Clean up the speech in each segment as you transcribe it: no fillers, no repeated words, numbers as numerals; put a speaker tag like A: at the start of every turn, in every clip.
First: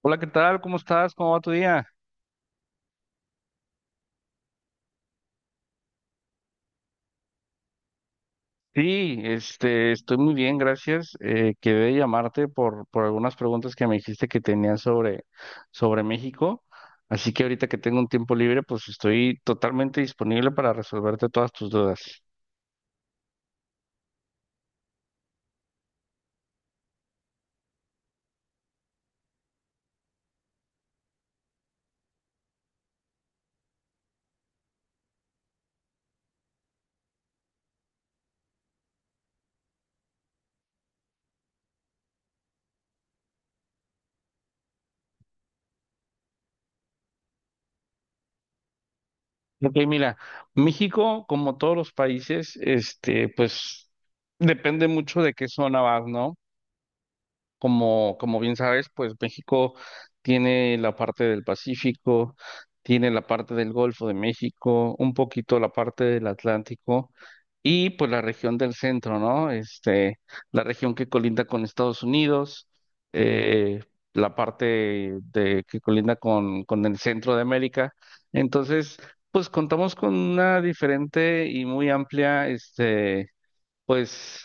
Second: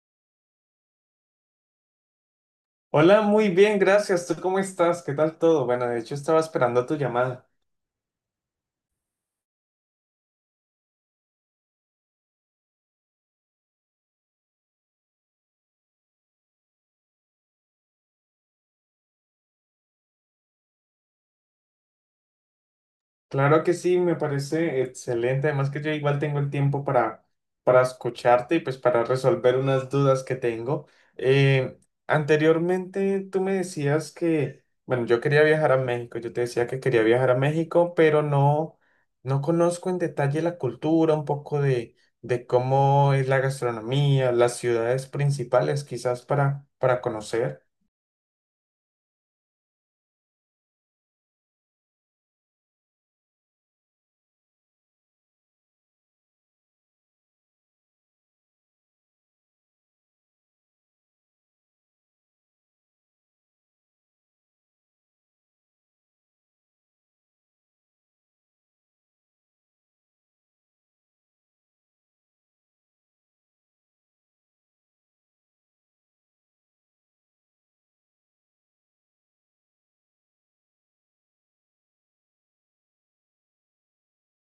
A: Hola, ¿qué tal? ¿Cómo estás? ¿Cómo va tu día?
B: Hola, muy bien, gracias. ¿Tú cómo estás? ¿Qué tal todo? Bueno, de hecho estaba esperando tu llamada.
A: Sí, estoy muy bien, gracias. Quedé llamarte por algunas preguntas que me dijiste que tenías sobre México. Así que ahorita que tengo un tiempo libre, pues estoy totalmente disponible para resolverte todas tus dudas.
B: Claro que sí, me parece excelente. Además que yo igual tengo el tiempo para escucharte y pues para resolver unas dudas que tengo. Eh, Anteriormente tú me decías que, bueno, yo quería viajar a México. Yo te decía que quería viajar a México, pero no conozco en detalle la cultura, un poco de cómo es la gastronomía, las ciudades principales quizás para conocer.
A: Ok, mira, México, como todos los países, pues depende mucho de qué zona vas, ¿no? Como bien sabes, pues México tiene la parte del Pacífico, tiene la parte del Golfo de México, un poquito la parte del Atlántico y pues la región del centro, ¿no? La región que colinda con Estados Unidos, eh, la parte de que colinda con el centro de América. Entonces, pues contamos con una diferente y muy amplia, pues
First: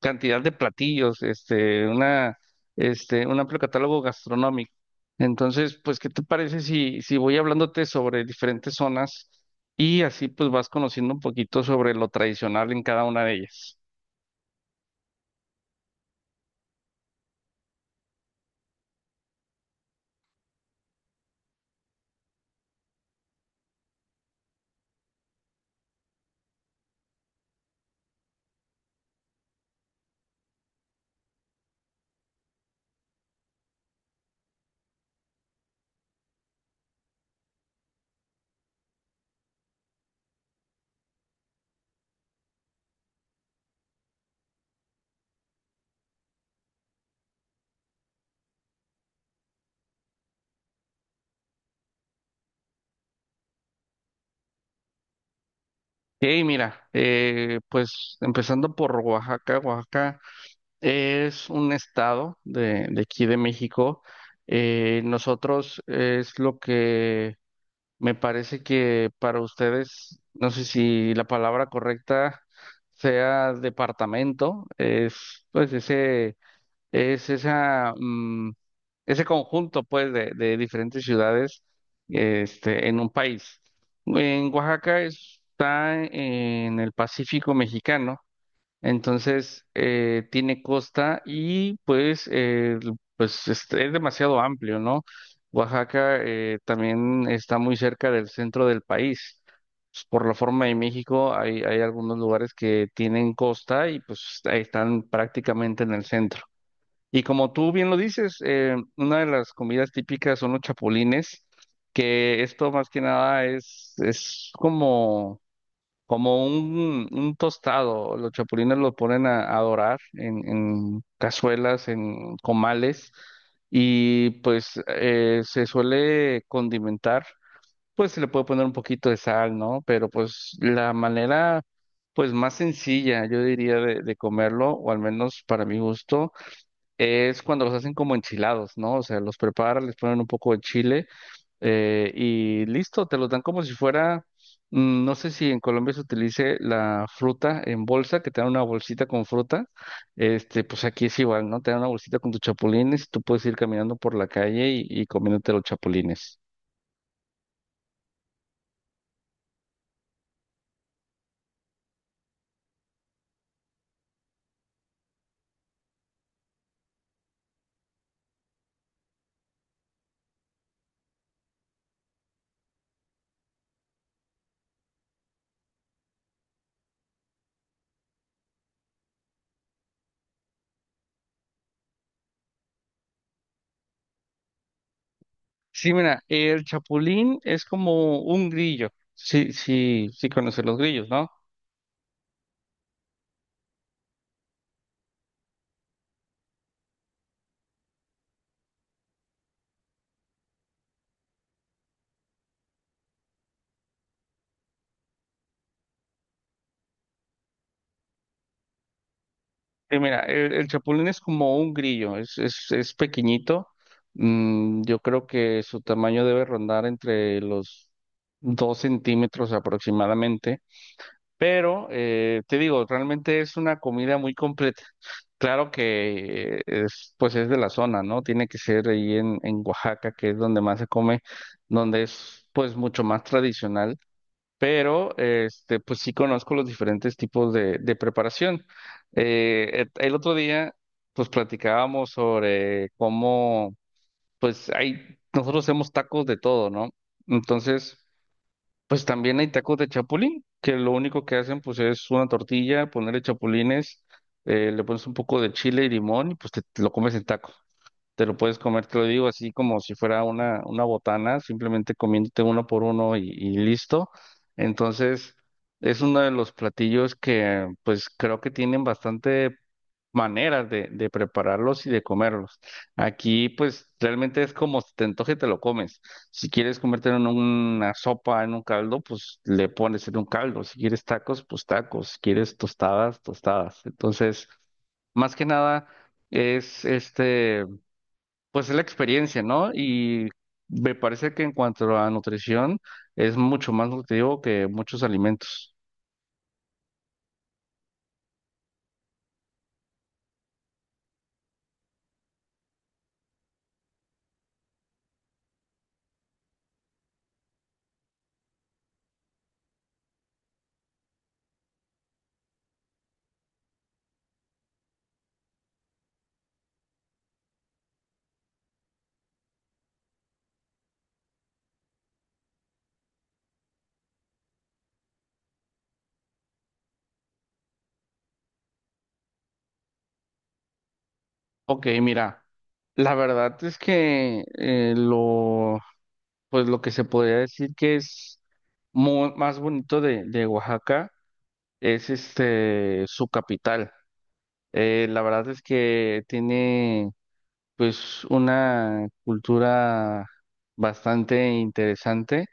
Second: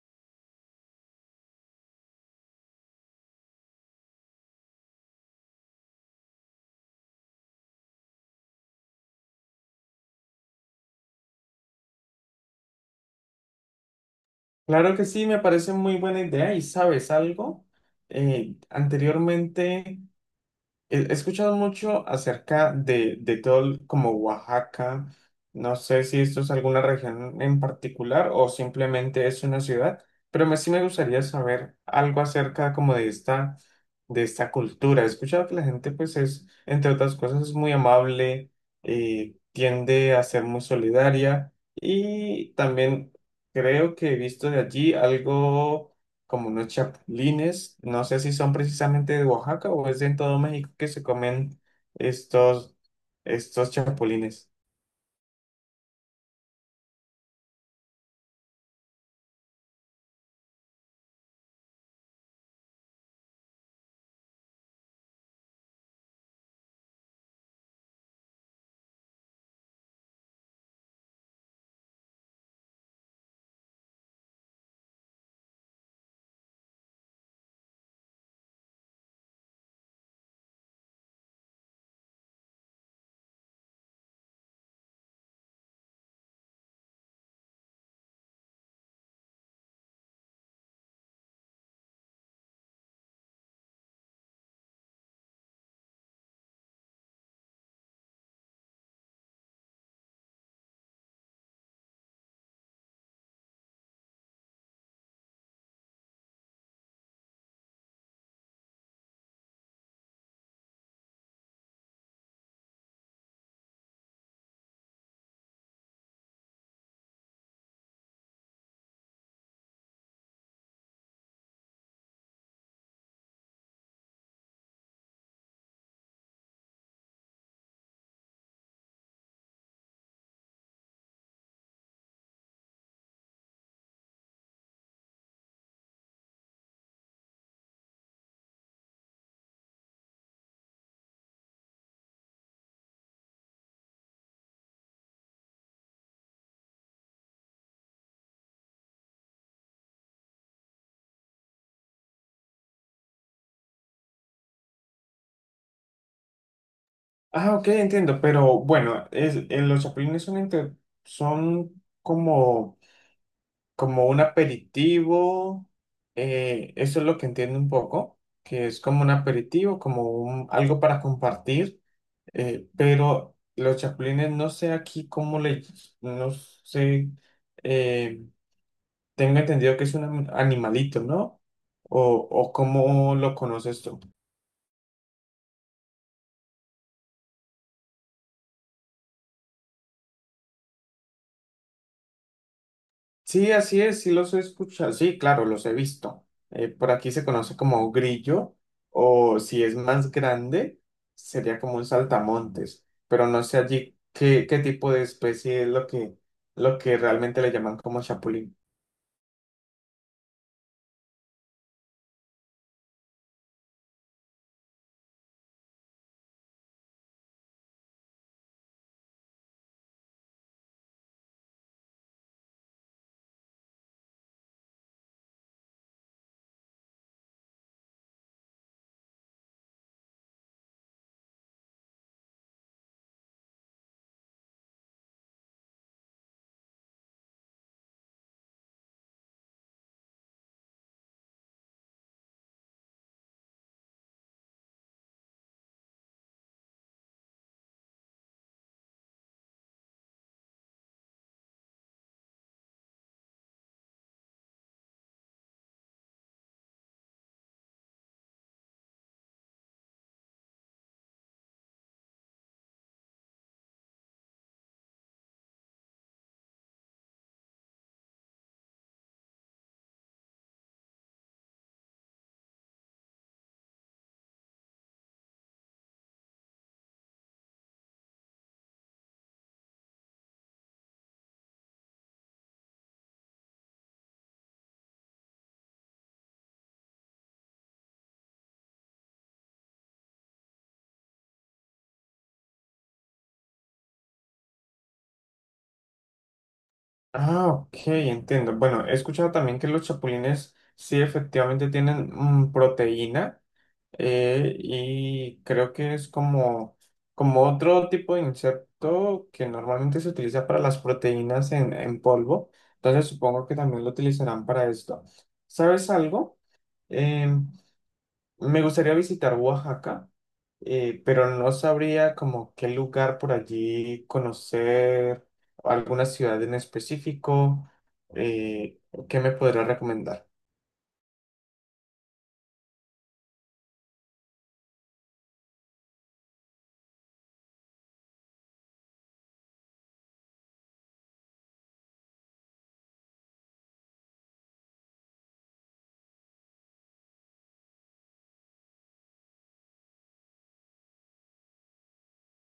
A: cantidad de platillos, un amplio catálogo gastronómico. Entonces, pues, ¿qué te parece si voy hablándote sobre diferentes zonas y así pues vas conociendo un poquito sobre lo tradicional en cada una de ellas?
B: Claro que sí, me parece muy buena idea y sabes algo. Eh, anteriormente... he escuchado mucho acerca de todo como Oaxaca. No sé si esto es alguna región en particular o simplemente es una ciudad, pero me, sí me gustaría saber algo acerca como de de esta cultura. He escuchado que la gente pues es, entre otras cosas, es muy amable, tiende a ser muy solidaria y también creo que he visto de allí algo como unos chapulines, no sé si son precisamente de Oaxaca o es de en todo México que se comen estos, estos chapulines.
A: Y mira, pues empezando por Oaxaca, es un estado de aquí de México. Nosotros es lo que Me parece que para ustedes, no sé si la palabra correcta sea departamento, es pues ese, es esa, mm, ese conjunto pues de diferentes ciudades, en un país. En Oaxaca está en el Pacífico mexicano. Entonces, tiene costa y pues, es demasiado amplio, ¿no? Oaxaca también está muy cerca del centro del país. Pues, por la forma de México, hay algunos lugares que tienen costa y pues ahí están prácticamente en el centro. Y como tú bien lo dices, una de las comidas típicas son los chapulines, que esto más que nada es como un tostado. Los chapulines los ponen a dorar en cazuelas, en comales, y pues se suele condimentar. Pues se le puede poner un poquito de sal, ¿no? Pero pues la manera, pues más sencilla, yo diría, de comerlo, o al menos para mi gusto, es cuando los hacen como enchilados, ¿no? O sea, los preparan, les ponen un poco de chile, y listo, te los dan como si fuera, no sé si en Colombia se utilice la fruta en bolsa, que te dan una bolsita con fruta. Pues aquí es igual, ¿no? Te dan una bolsita con tus chapulines y tú puedes ir caminando por la calle y comiéndote los chapulines.
B: Ah, ok, entiendo, pero bueno, los chapulines son, son como, como un aperitivo, eso es lo que entiendo un poco, que es como un aperitivo, como algo para compartir, pero los chapulines no sé aquí cómo no sé. eh, Tengo entendido que es un animalito, ¿no? O cómo lo conoces tú?
A: Sí, mira, el chapulín es como un grillo. Sí, sí, sí conoces los grillos, ¿no?
B: Sí, así es, sí los he escuchado, sí, claro, los he visto. Por aquí se conoce como grillo, o si es más grande, sería como un saltamontes, pero no sé allí qué, qué tipo de especie es lo que realmente le llaman como chapulín.
A: Mira, el chapulín es como un grillo, es pequeñito. Yo creo que su tamaño debe rondar entre los 2 cm aproximadamente. Pero te digo, realmente es una comida muy completa. Claro que pues es de la zona, ¿no? Tiene que ser ahí en Oaxaca, que es donde más se come, donde es pues mucho más tradicional. Pero pues sí conozco los diferentes tipos de preparación. El otro día, pues platicábamos sobre cómo, nosotros hacemos tacos de todo, ¿no? Entonces, pues también hay tacos de chapulín, que lo único que hacen, pues es una tortilla, ponerle chapulines, le pones un poco de chile y limón y pues te lo comes en taco. Te lo puedes comer, te lo digo, así como si fuera una botana, simplemente comiéndote uno por uno y listo. Entonces, es uno de los platillos que pues creo que tienen bastante maneras de prepararlos y de comerlos. Aquí pues realmente es como si te antoje, te lo comes. Si quieres comértelo en una sopa, en un caldo, pues le pones en un caldo. Si quieres tacos, pues tacos. Si quieres tostadas, tostadas. Entonces, más que nada. Es este pues Es la experiencia, ¿no? Y me parece que en cuanto a nutrición es mucho más nutritivo que muchos alimentos.
B: Ah, ok, entiendo. Bueno, he escuchado también que los chapulines sí efectivamente tienen proteína. Y creo que es como, como otro tipo de insecto que normalmente se utiliza para las proteínas en polvo. Entonces supongo que también lo utilizarán para esto. ¿Sabes algo? Em, Me gustaría visitar Oaxaca, pero no sabría como qué lugar por allí conocer, alguna ciudad en específico. Eh, ¿Qué me podría recomendar?
A: Ok, mira, la verdad es que pues lo que se podría decir que es más bonito de Oaxaca es su capital. La verdad es que tiene pues una cultura bastante interesante.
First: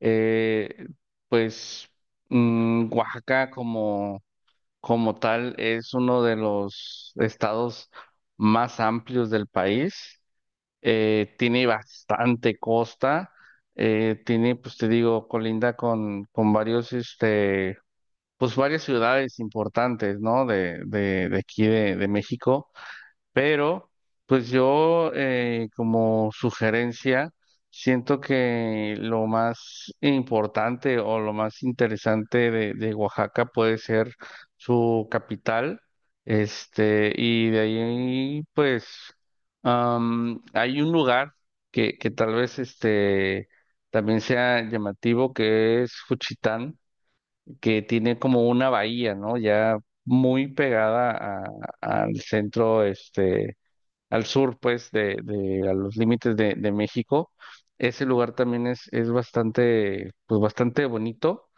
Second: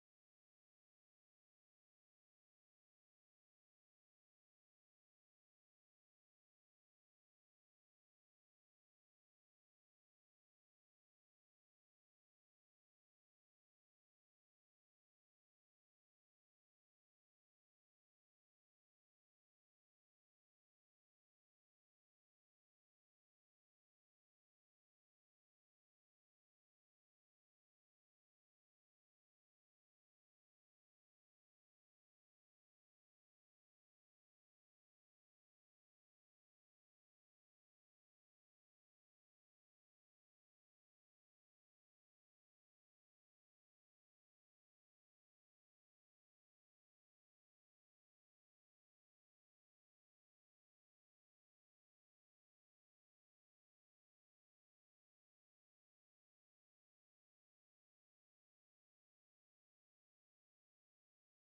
A: Eh, pues Oaxaca como, tal es uno de los estados más amplios del país. Tiene bastante costa. Tiene, pues te digo, colinda con varios, pues varias ciudades importantes, ¿no? De aquí de México. Pero, pues yo, como sugerencia, siento que lo más importante o lo más interesante de Oaxaca puede ser su capital. Y de ahí, pues, hay un lugar que tal vez también sea llamativo, que es Juchitán, que tiene como una bahía, ¿no? Ya muy pegada a- al centro, al sur, pues, a los límites de México. Ese lugar también es bastante, pues, bastante bonito.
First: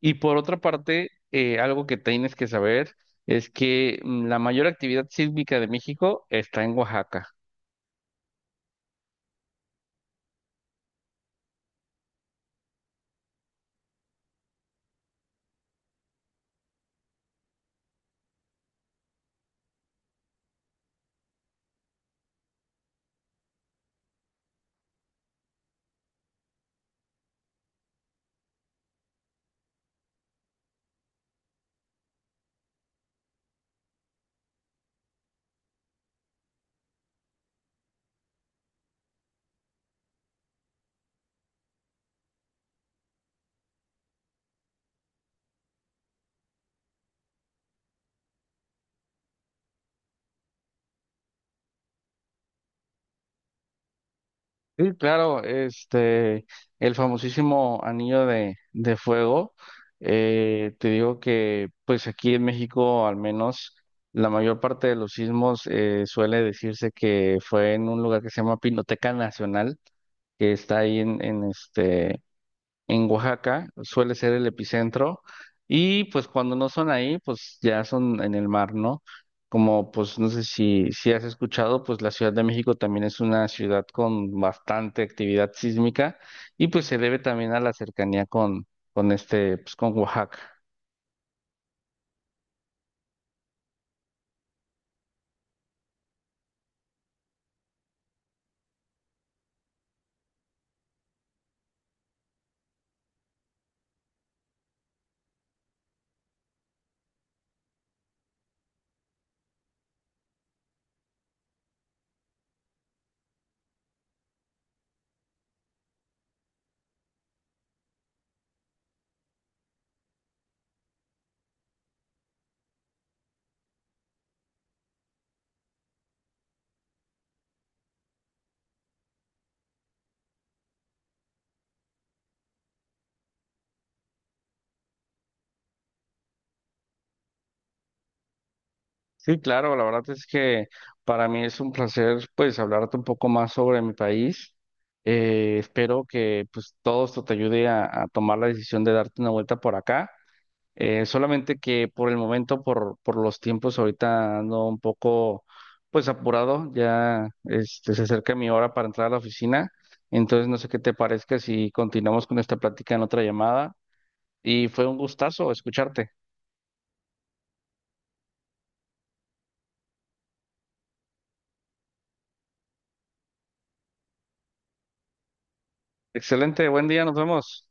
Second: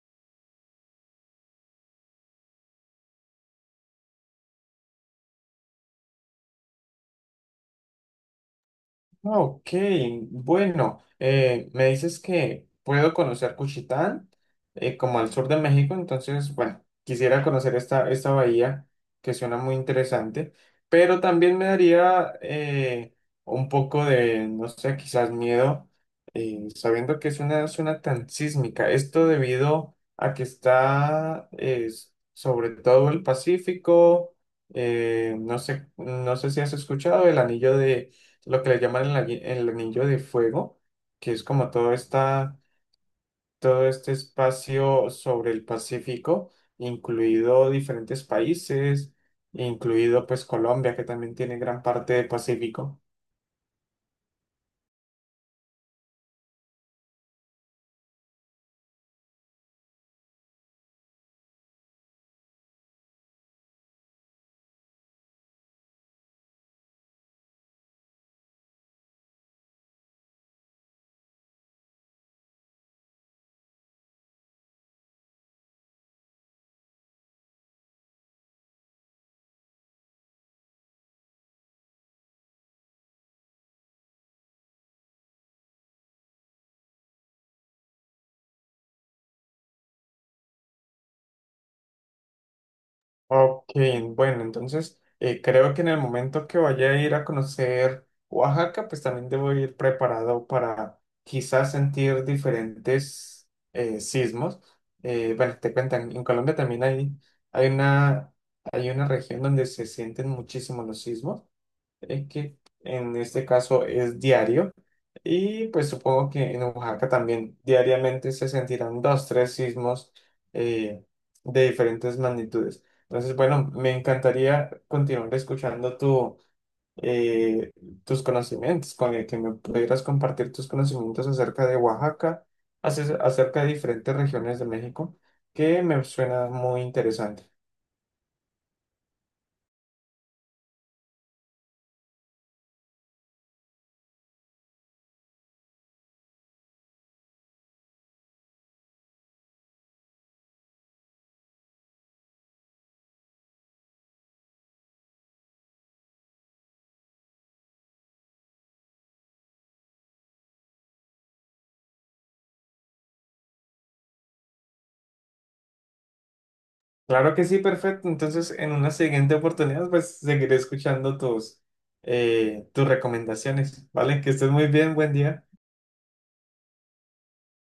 A: Y por otra parte, algo que tienes que saber es que la mayor actividad sísmica de México está en Oaxaca.
B: Ok, bueno, me dices que puedo conocer Cuchitán, como al sur de México, entonces, bueno, quisiera conocer esta bahía que suena muy interesante, pero también me daría un poco de, no sé, quizás miedo, sabiendo que es una zona tan sísmica. Esto debido a que está sobre todo el Pacífico, no sé, no sé si has escuchado el anillo de lo que le llaman el anillo de fuego, que es como todo, todo este espacio sobre el Pacífico, incluido diferentes países, incluido pues Colombia, que también tiene gran parte del Pacífico.
A: Sí, claro, el famosísimo anillo de fuego. Te digo que pues aquí en México al menos la mayor parte de los sismos, suele decirse que fue en un lugar que se llama Pinoteca Nacional, que está ahí en Oaxaca, suele ser el epicentro, y pues cuando no son ahí, pues ya son en el mar, ¿no? Como pues no sé si has escuchado, pues la Ciudad de México también es una ciudad con bastante actividad sísmica y pues se debe también a la cercanía con este, pues con Oaxaca.
B: Ok, bueno, entonces creo que en el momento que vaya a ir a conocer Oaxaca, pues también debo ir preparado para quizás sentir diferentes sismos. Bueno, te cuentan, en Colombia también hay hay una región donde se sienten muchísimo los sismos que en este caso es diario. Y pues supongo que en Oaxaca también diariamente se sentirán dos, tres sismos eh, de diferentes magnitudes. Entonces, bueno, me encantaría continuar escuchando eh, tus conocimientos, con el que me pudieras compartir tus conocimientos acerca de Oaxaca, acerca de diferentes regiones de México, que me suena muy interesante.
A: Sí, claro, la verdad es que para mí es un placer pues hablarte un poco más sobre mi país. Espero que pues todo esto te ayude a tomar la decisión de darte una vuelta por acá. Solamente que por el momento, por los tiempos, ahorita ando un poco pues apurado, ya, se acerca mi hora para entrar a la oficina, entonces no sé qué te parezca si continuamos con esta plática en otra llamada y fue un gustazo escucharte.
B: Claro que sí, perfecto. Entonces, en una siguiente oportunidad, pues seguiré escuchando tus recomendaciones, ¿vale? Que estés muy bien, buen día.
A: Excelente, buen día, nos vemos.